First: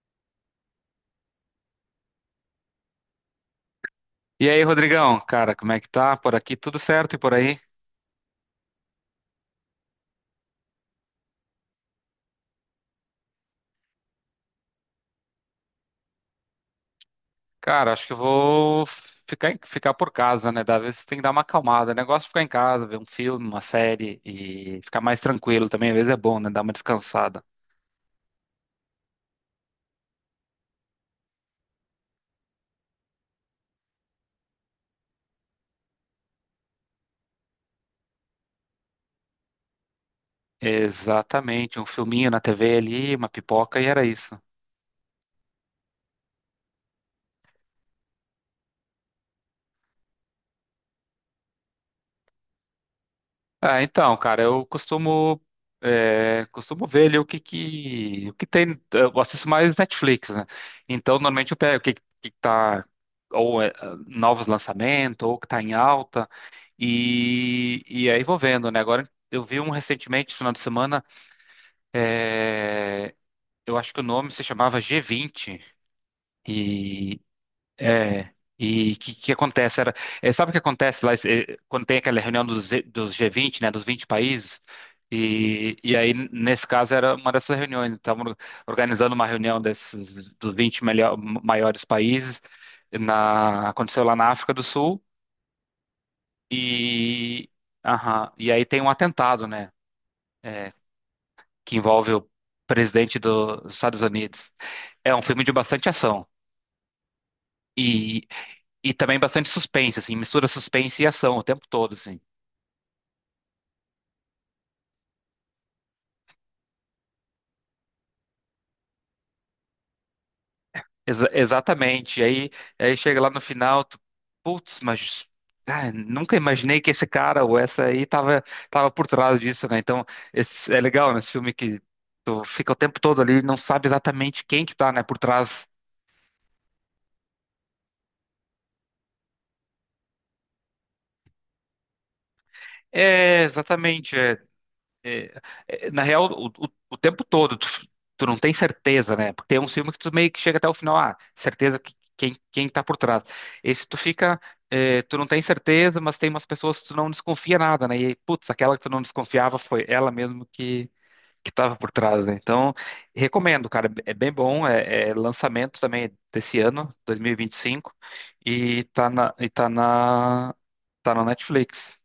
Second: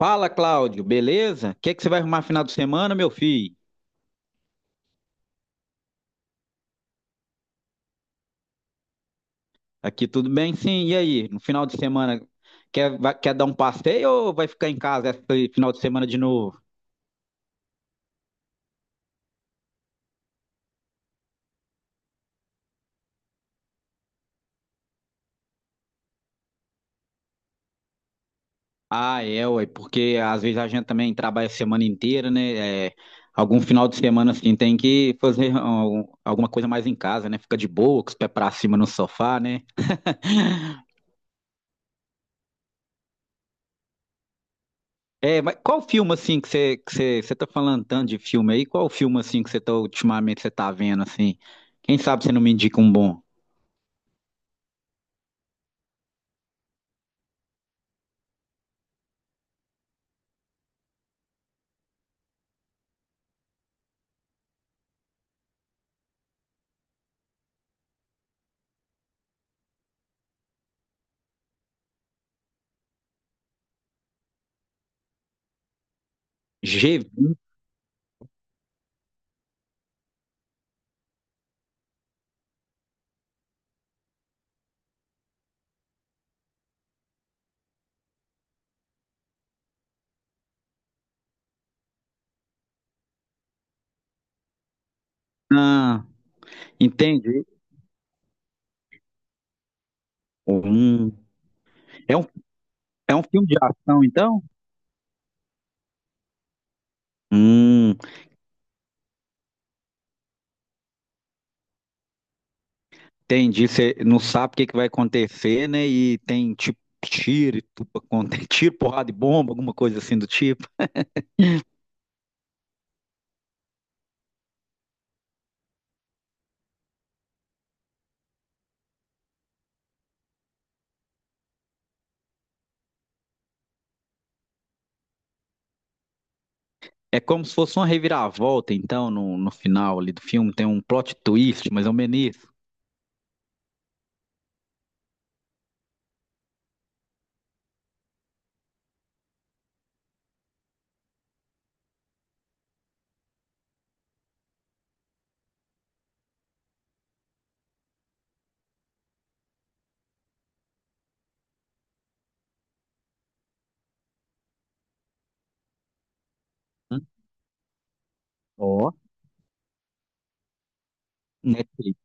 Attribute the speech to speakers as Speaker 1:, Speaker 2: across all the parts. Speaker 1: Fala, Cláudio, beleza? O que que você vai arrumar final de semana, meu filho?
Speaker 2: E aí, Rodrigão, cara, como é que tá? Por aqui tudo certo e por aí?
Speaker 1: Aqui tudo bem, sim. E aí, no final de semana, quer dar um passeio ou vai ficar em casa esse final de semana de novo?
Speaker 2: Cara, acho que eu vou ficar, ficar por casa, né? Da vez tem que dar uma acalmada. O negócio é ficar em casa, ver um filme, uma série e ficar mais tranquilo também. Às vezes é bom, né? Dar uma descansada.
Speaker 1: Ah, é, ué, porque às vezes a gente também trabalha a semana inteira, né? É, algum final de semana, assim, tem que fazer alguma coisa mais em casa, né? Fica de boa, com os pés pra cima no sofá, né?
Speaker 2: Exatamente, um filminho na TV ali, uma pipoca e era isso.
Speaker 1: É, mas qual filme, assim, que você tá falando tanto de filme aí? Qual filme, assim, ultimamente, você tá vendo, assim? Quem sabe você não me indica um bom?
Speaker 2: Ah, então, cara, eu costumo costumo ver ali o que tem, eu assisto mais Netflix, né? Então, normalmente eu pego o que que tá ou novos lançamentos ou o que tá em alta e aí vou vendo, né? Agora eu vi um recentemente, esse final de semana, é, eu acho que o nome se chamava g vinte e
Speaker 1: G20,
Speaker 2: é, e o que, que acontece? Era, é, sabe o que acontece lá, é, quando tem aquela reunião dos G20, né, dos 20 países? E aí, nesse caso, era uma dessas reuniões. Estavam organizando uma reunião desses, dos maiores países. Aconteceu lá na África do Sul.
Speaker 1: entendi.
Speaker 2: E, aham, e aí tem um atentado, né, é,
Speaker 1: Hum,
Speaker 2: que envolve
Speaker 1: é um,
Speaker 2: o
Speaker 1: é
Speaker 2: presidente
Speaker 1: um filme de
Speaker 2: do- dos Estados
Speaker 1: ação, então?
Speaker 2: Unidos. É um filme de bastante ação.
Speaker 1: Hum,
Speaker 2: E também bastante suspense, assim, mistura suspense e ação o tempo todo, assim.
Speaker 1: entendi. Você não sabe o que, que vai acontecer, né? E tem tipo tiro, e tudo acontece, tiro, porrada e bomba, alguma coisa assim do tipo.
Speaker 2: Exatamente. Aí, aí chega lá no final, tu, putz, mas ah, nunca imaginei que esse cara ou essa aí tava, tava por trás disso, né? Então, esse, é legal nesse filme que tu fica o tempo todo ali e não sabe exatamente quem que tá, né, por trás.
Speaker 1: É como se fosse uma reviravolta, então, no final ali do filme. Tem um plot twist, mas é um menis.
Speaker 2: É, exatamente. É. É, é, na real, o tempo todo, tu, tu não tem certeza, né? Porque tem um filme que tu meio que chega até o final, ah, certeza que, quem, quem tá por trás. Esse tu fica, é, tu não tem certeza, mas tem umas pessoas que tu não desconfia nada, né? E, putz, aquela que tu não desconfiava foi ela mesmo que tava por trás, né? Então, recomendo, cara, é bem bom, é, é lançamento também desse ano, 2025, e vinte e cinco,
Speaker 1: Ó,
Speaker 2: e tá na, tá na
Speaker 1: né?
Speaker 2: Netflix.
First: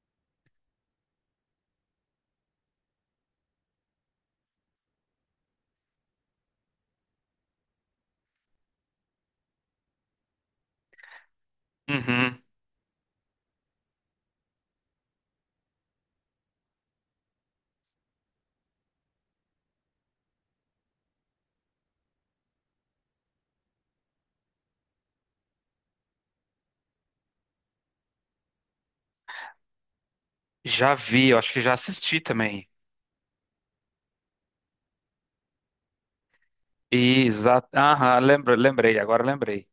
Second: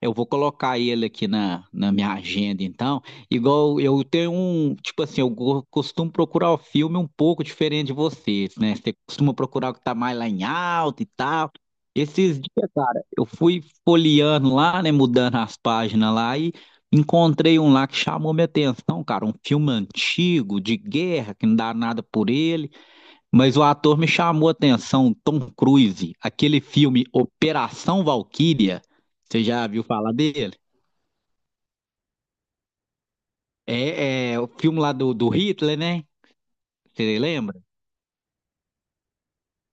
Speaker 1: Eu vou colocar ele aqui na minha agenda, então. Igual eu tenho um, tipo assim, costumo procurar o filme um pouco diferente de vocês, né? Você costuma procurar o que tá mais lá em alta e tal. Esses
Speaker 2: Uhum.
Speaker 1: dias, cara, eu fui folheando lá, né, mudando as páginas lá e encontrei um lá que chamou minha atenção, cara, um filme antigo de guerra que não dá nada por ele. Mas o ator me chamou a atenção, Tom Cruise, aquele filme Operação Valquíria, você já viu falar dele?
Speaker 2: Já vi, eu acho que já assisti também.
Speaker 1: É, é o filme lá do Hitler, né? Você.
Speaker 2: Exato. Aham, lembrei, agora lembrei.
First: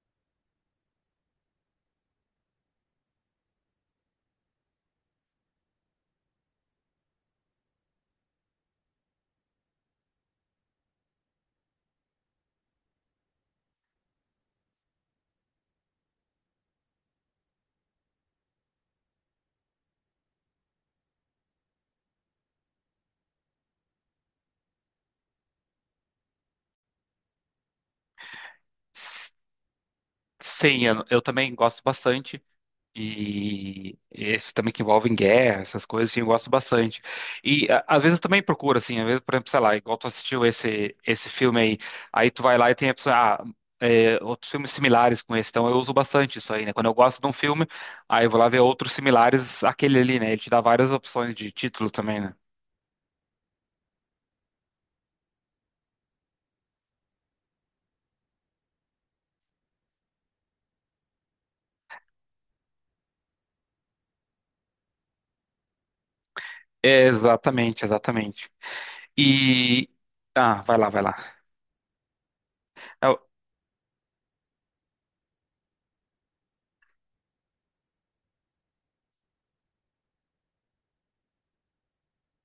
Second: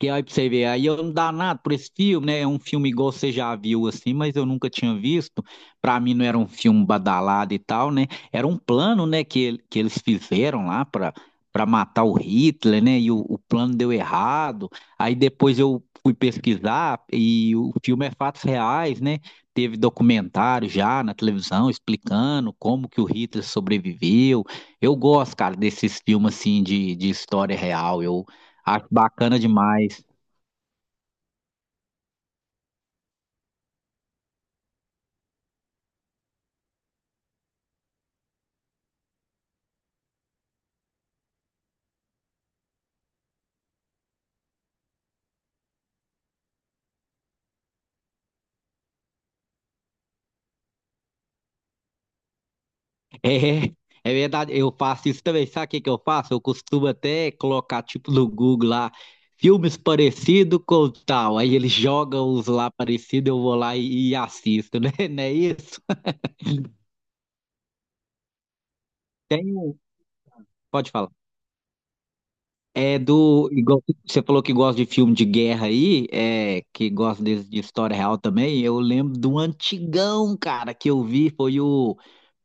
Speaker 1: Que aí pra você ver, aí eu não dá nada por esse filme, né? É um filme igual você já viu assim, mas eu nunca tinha visto. Pra mim não era um filme badalado e tal, né? Era um plano, né, que, que eles fizeram lá pra matar o Hitler, né? E o plano deu errado. Aí depois eu fui pesquisar e o filme é fatos reais, né? Teve documentário já na televisão explicando como que o Hitler sobreviveu. Eu gosto, cara, desses filmes assim de história real. Eu acho
Speaker 2: S-
Speaker 1: bacana demais.
Speaker 2: Sim, eu também gosto bastante. E esse também que envolve em guerra, essas coisas, assim, eu gosto bastante. E às vezes eu também procuro, assim, às vezes, por exemplo, sei lá, igual tu assistiu esse filme aí, aí tu vai lá e tem a pessoa, ah, é, outros filmes similares com esse, então eu uso bastante isso aí, né? Quando eu gosto de um filme, aí eu vou lá ver outros similares àquele ali, né? Ele te dá várias opções de título também, né?
Speaker 1: É, é verdade, eu faço isso também. Sabe o que que eu faço? Eu costumo até colocar, tipo, no Google lá, filmes parecidos com tal. Aí eles jogam os lá parecidos, eu vou lá e assisto, né? Não é isso?
Speaker 2: É, exatamente, exatamente.
Speaker 1: Tem um.
Speaker 2: E. Ah, vai lá,
Speaker 1: Pode
Speaker 2: vai
Speaker 1: falar.
Speaker 2: lá.
Speaker 1: É
Speaker 2: É o-
Speaker 1: do. Você falou que gosta de filme de guerra aí, é, que gosta de história real também. Eu lembro do antigão, cara, que eu vi, foi o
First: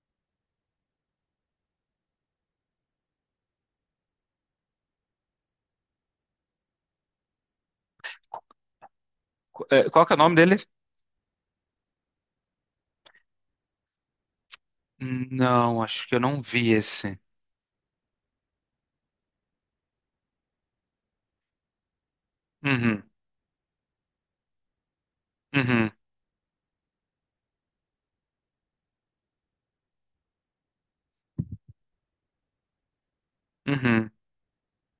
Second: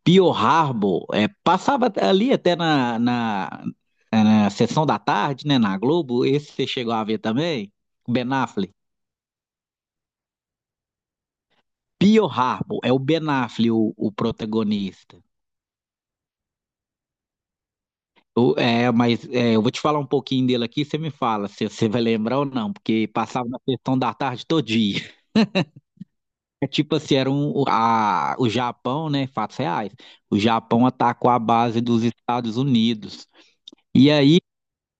Speaker 1: Pearl Harbor, é, passava ali até na sessão da tarde, né, na Globo, esse você chegou a ver também? Ben Affleck.
Speaker 2: É, qual que é o nome dele?
Speaker 1: Pearl Harbor, é o Ben Affleck o protagonista.
Speaker 2: Não, acho que eu não vi esse.
Speaker 1: É, mas é, eu vou te falar um pouquinho dele aqui, você me fala se você vai lembrar ou não,
Speaker 2: Uhum,
Speaker 1: porque passava na sessão da tarde todo dia.
Speaker 2: uhum,
Speaker 1: É tipo assim, era o Japão, né, fatos reais, o Japão atacou a base dos Estados Unidos.
Speaker 2: uhum.
Speaker 1: E aí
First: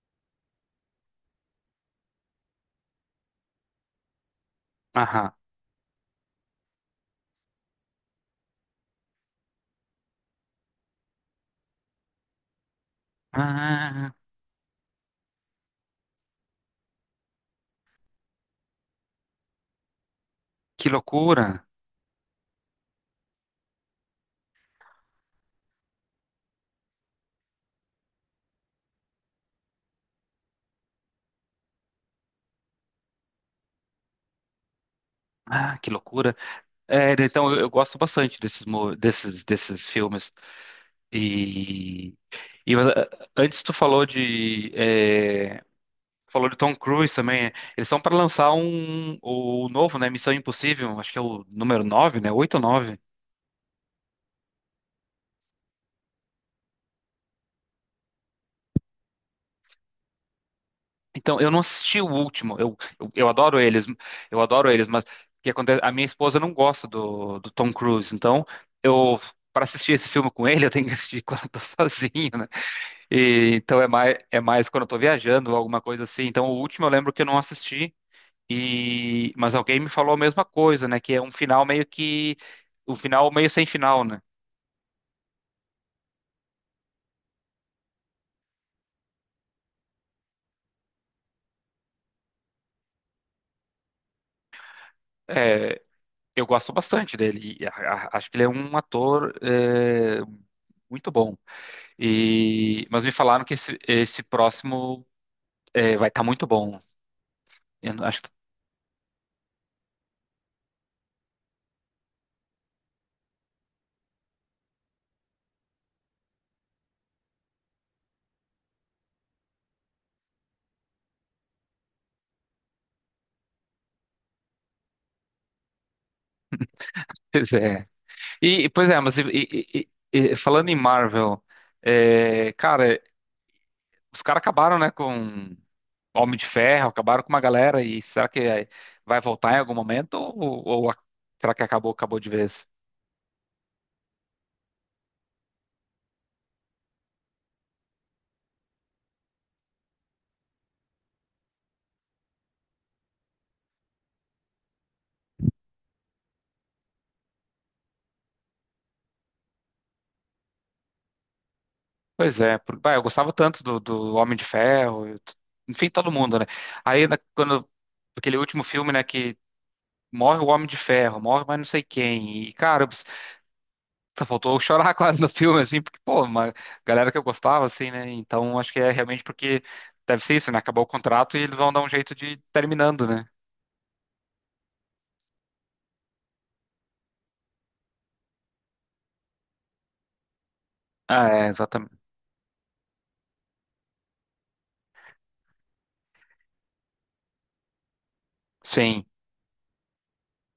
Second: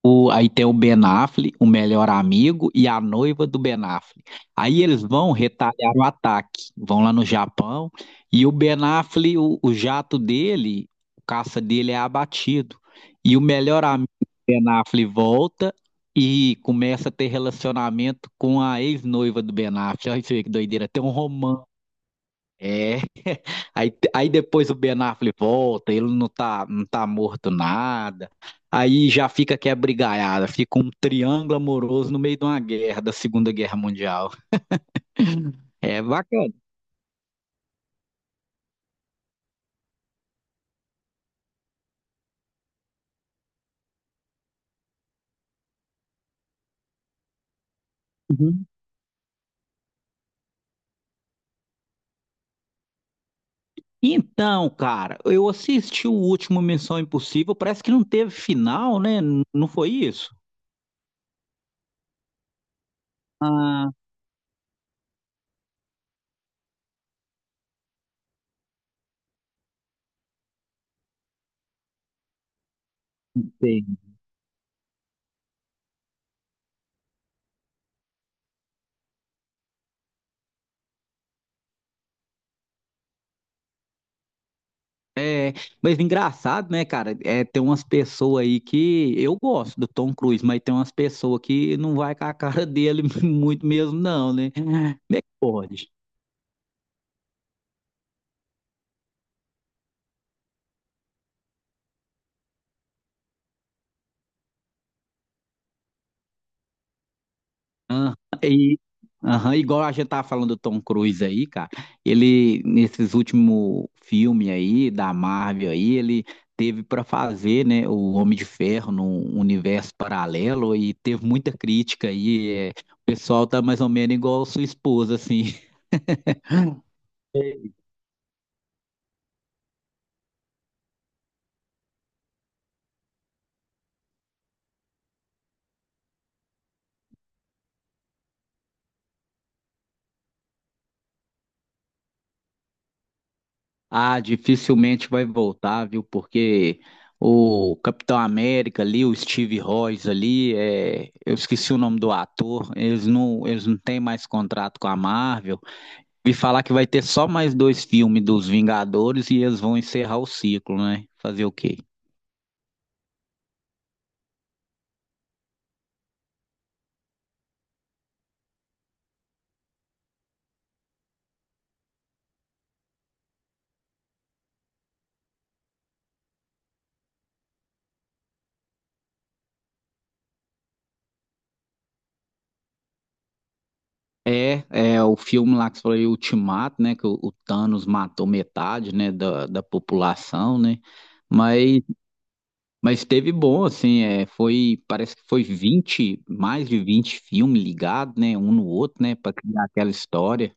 Speaker 1: Aí tem o Ben Affleck, o melhor amigo e a noiva do Ben Affleck. Aí eles vão
Speaker 2: Aham.
Speaker 1: retalhar o ataque, vão lá no Japão e o Ben Affleck, o jato dele, o caça dele é abatido. E o melhor amigo
Speaker 2: Ah,
Speaker 1: do Ben Affleck volta e começa a ter relacionamento com a ex-noiva do Ben Affleck. Olha isso aí que doideira,
Speaker 2: que
Speaker 1: tem um romance.
Speaker 2: loucura.
Speaker 1: É, aí depois o Ben Affleck volta, ele não tá, não tá morto nada, aí já fica que é brigaiada, fica um triângulo amoroso no meio de uma guerra, da Segunda Guerra Mundial.
Speaker 2: Ah, que
Speaker 1: É
Speaker 2: loucura.
Speaker 1: bacana.
Speaker 2: É, então, eu gosto bastante desses, desses filmes. E, e ah, antes tu falou de... é, falou de Tom Cruise também. Eles são para lançar
Speaker 1: Uhum.
Speaker 2: um, o novo, né? Missão Impossível. Acho que é o número 9, né? 8 ou 9?
Speaker 1: Então, cara, eu assisti o último Missão Impossível, parece que não teve final, né? Não foi isso?
Speaker 2: Então, eu não assisti o último.
Speaker 1: Ah,
Speaker 2: Eu adoro eles, mas o que acontece? A minha esposa não gosta do, do Tom Cruise, então eu para assistir esse filme com ele, eu tenho que assistir quando eu tô sozinho, né? E, então
Speaker 1: sei.
Speaker 2: é mais quando eu tô viajando, alguma coisa assim. Então, o último eu lembro que eu não assisti e mas alguém me falou a mesma coisa, né? Que é um final meio que um final meio sem final, né?
Speaker 1: É, mas engraçado, né, cara? É, tem umas pessoas aí que eu gosto do Tom Cruise, mas tem umas pessoas que não vai com a cara dele muito mesmo, não, né? Como é que
Speaker 2: É,
Speaker 1: pode?
Speaker 2: eu gosto bastante dele. E acho que ele é um ator é, muito bom. E, mas me falaram que esse próximo é, vai estar muito bom. Eu não-
Speaker 1: Ah,
Speaker 2: Acho que.
Speaker 1: e, aham, igual a gente tava falando do Tom Cruise aí, cara. Ele, nesses últimos filmes aí, da Marvel aí, ele teve pra fazer, né, o Homem de Ferro num universo paralelo e teve muita crítica aí. É, o pessoal tá mais ou menos igual a sua esposa, assim.
Speaker 2: Pois é. E, pois é, mas falando em Marvel, é, cara, os caras acabaram, né, com Homem de Ferro, acabaram com uma galera, e será que vai voltar em algum momento? Ou será que acabou, acabou de vez?
Speaker 1: Ah, dificilmente vai voltar, viu? Porque o Capitão América ali, o Steve Rogers ali, é, eu esqueci o nome do ator, eles não têm mais contrato com a Marvel. Vi falar que vai ter só mais dois filmes dos Vingadores e eles vão encerrar o ciclo, né? Fazer o quê?
Speaker 2: Pois é, bah, eu gostava tanto do, do Homem de Ferro, enfim, todo mundo, né? Aí, quando aquele último filme, né, que morre o Homem de Ferro, morre mais não sei quem, e cara, só faltou eu chorar quase no filme, assim, porque, pô, uma galera que eu gostava, assim, né? Então acho que é realmente porque deve ser isso, né? Acabou o contrato e eles vão dar um jeito de ir terminando, né?
Speaker 1: É, é o filme lá que você falou, aí, Ultimato, né? Que o Thanos matou metade, né, da população, né?
Speaker 2: Ah, é,
Speaker 1: Mas
Speaker 2: exatamente.
Speaker 1: Mas teve bom, assim, é, foi, parece que foi 20 mais de 20 filmes ligados, né, um no
Speaker 2: Sim.
Speaker 1: outro, né, para criar aquela história.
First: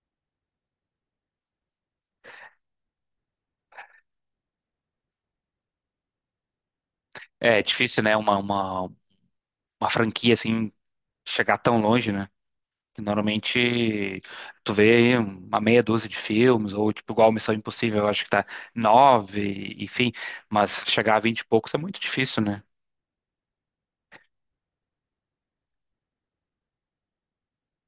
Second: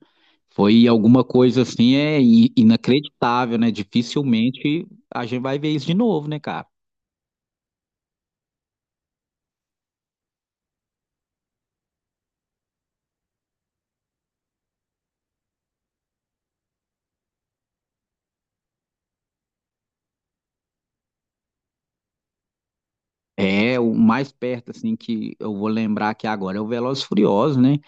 Speaker 1: Foi alguma coisa, assim, é inacreditável, né, dificilmente a gente vai ver isso de novo, né, cara?
Speaker 2: É difícil, né? Uma franquia, assim, chegar tão longe, né? Que normalmente tu vê aí uma meia dúzia de filmes, ou tipo, igual Missão Impossível, eu acho que tá nove, enfim, mas chegar a vinte e poucos é muito difícil, né?
Speaker 1: É, o mais perto, assim, que eu vou lembrar aqui agora é o Velozes e Furiosos, né,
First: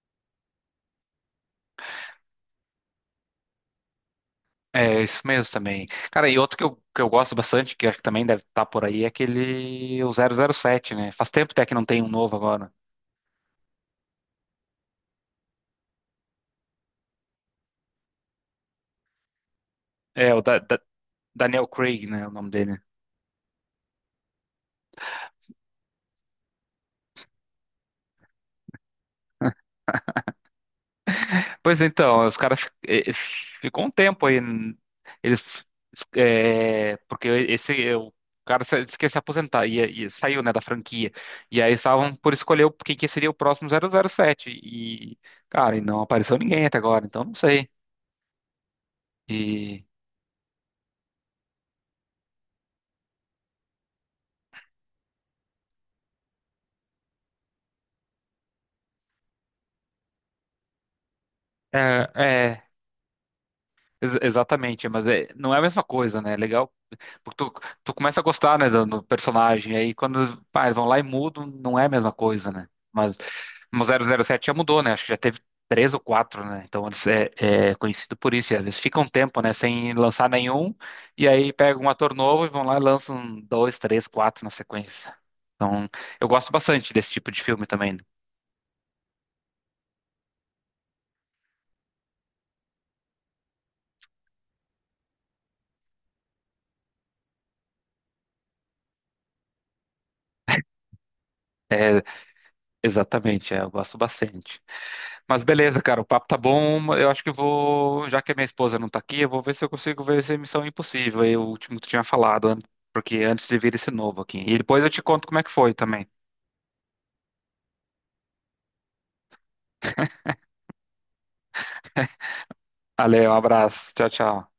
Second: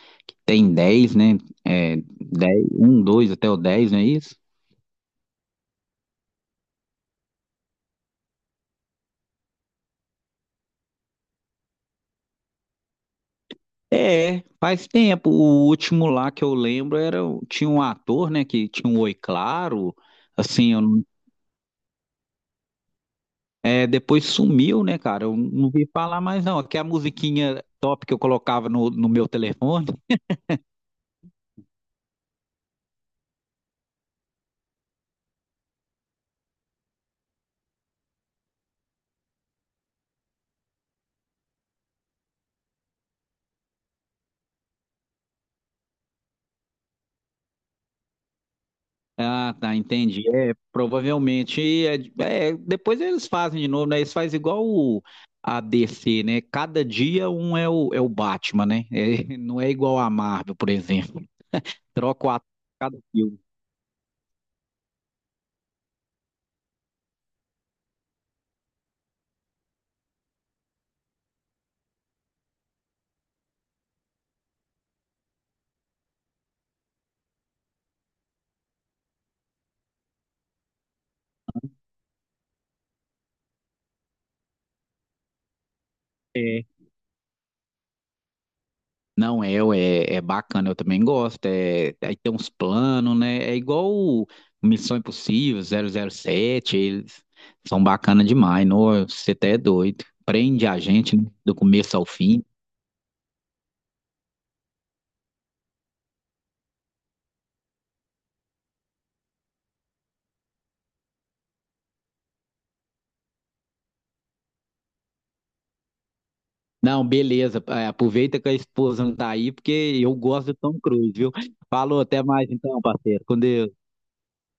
Speaker 1: tem 10, né? É, 10, um, dois até o 10, não é isso?
Speaker 2: É, isso mesmo também. Cara, e outro que eu gosto bastante, que acho que também deve estar por aí, é aquele o zero zero sete, né? Faz tempo até que não tem um novo agora.
Speaker 1: É, faz tempo. O último lá que eu lembro era tinha um ator, né, que tinha um Oi Claro,
Speaker 2: É,
Speaker 1: assim, eu não-
Speaker 2: Daniel Craig, né? O nome dele.
Speaker 1: é, depois sumiu, né, cara? Eu não vi falar mais não. Que a musiquinha top que eu colocava no meu telefone.
Speaker 2: Pois então, os caras fi- eh, ficou um tempo aí. N- Eles. Eh, porque esse. Eh, o cara se- disse que ia se aposentar e saiu, né, da franquia. E aí estavam por escolher quem que seria o próximo zero zero sete. E, cara, e não apareceu ninguém até agora, então não sei.
Speaker 1: Ah, tá,
Speaker 2: E.
Speaker 1: entendi. É, provavelmente é, é, depois eles fazem de novo, né? Eles fazem igual o a DC, né? Cada dia um é o Batman, né? É, não é igual a Marvel, por exemplo.
Speaker 2: É,
Speaker 1: Troca o ator
Speaker 2: é.
Speaker 1: a cada filme.
Speaker 2: Exatamente, mas não é a mesma coisa, né? É legal, porque tu, tu começa a gostar, né, do, do personagem, aí pá, eles vão lá e mudam, não é a mesma coisa, né? Mas zero zero sete já mudou, né? Acho que já teve três ou quatro, né? Então eles é, é conhecido por isso, e às vezes fica um tempo, né, sem lançar nenhum, e aí pega um ator novo e vão lá e lançam um, dois, três, quatro na sequência. Então eu gosto
Speaker 1: É.
Speaker 2: bastante desse tipo de filme também.
Speaker 1: Não, é, ué, é bacana, eu também gosto. É, aí tem uns planos, né? É igual o Missão Impossível, 007, eles são bacana demais. Nossa, você até é doido. Prende a gente, né, do começo ao fim.
Speaker 2: Exatamente, é, eu gosto bastante. Mas beleza, cara, o papo tá bom. Eu acho que eu vou, já que a minha esposa não tá aqui, eu vou ver se eu consigo ver esse Missão Impossível, aí, o último que tu tinha falado, an- porque antes de vir esse novo aqui. E depois eu te conto como é que foi também.
Speaker 1: Não, beleza. É, aproveita que a esposa não tá aí, porque eu gosto do Tom Cruise, viu? Falou, até mais então, parceiro.
Speaker 2: Valeu, um
Speaker 1: Com Deus.
Speaker 2: abraço. Tchau, tchau.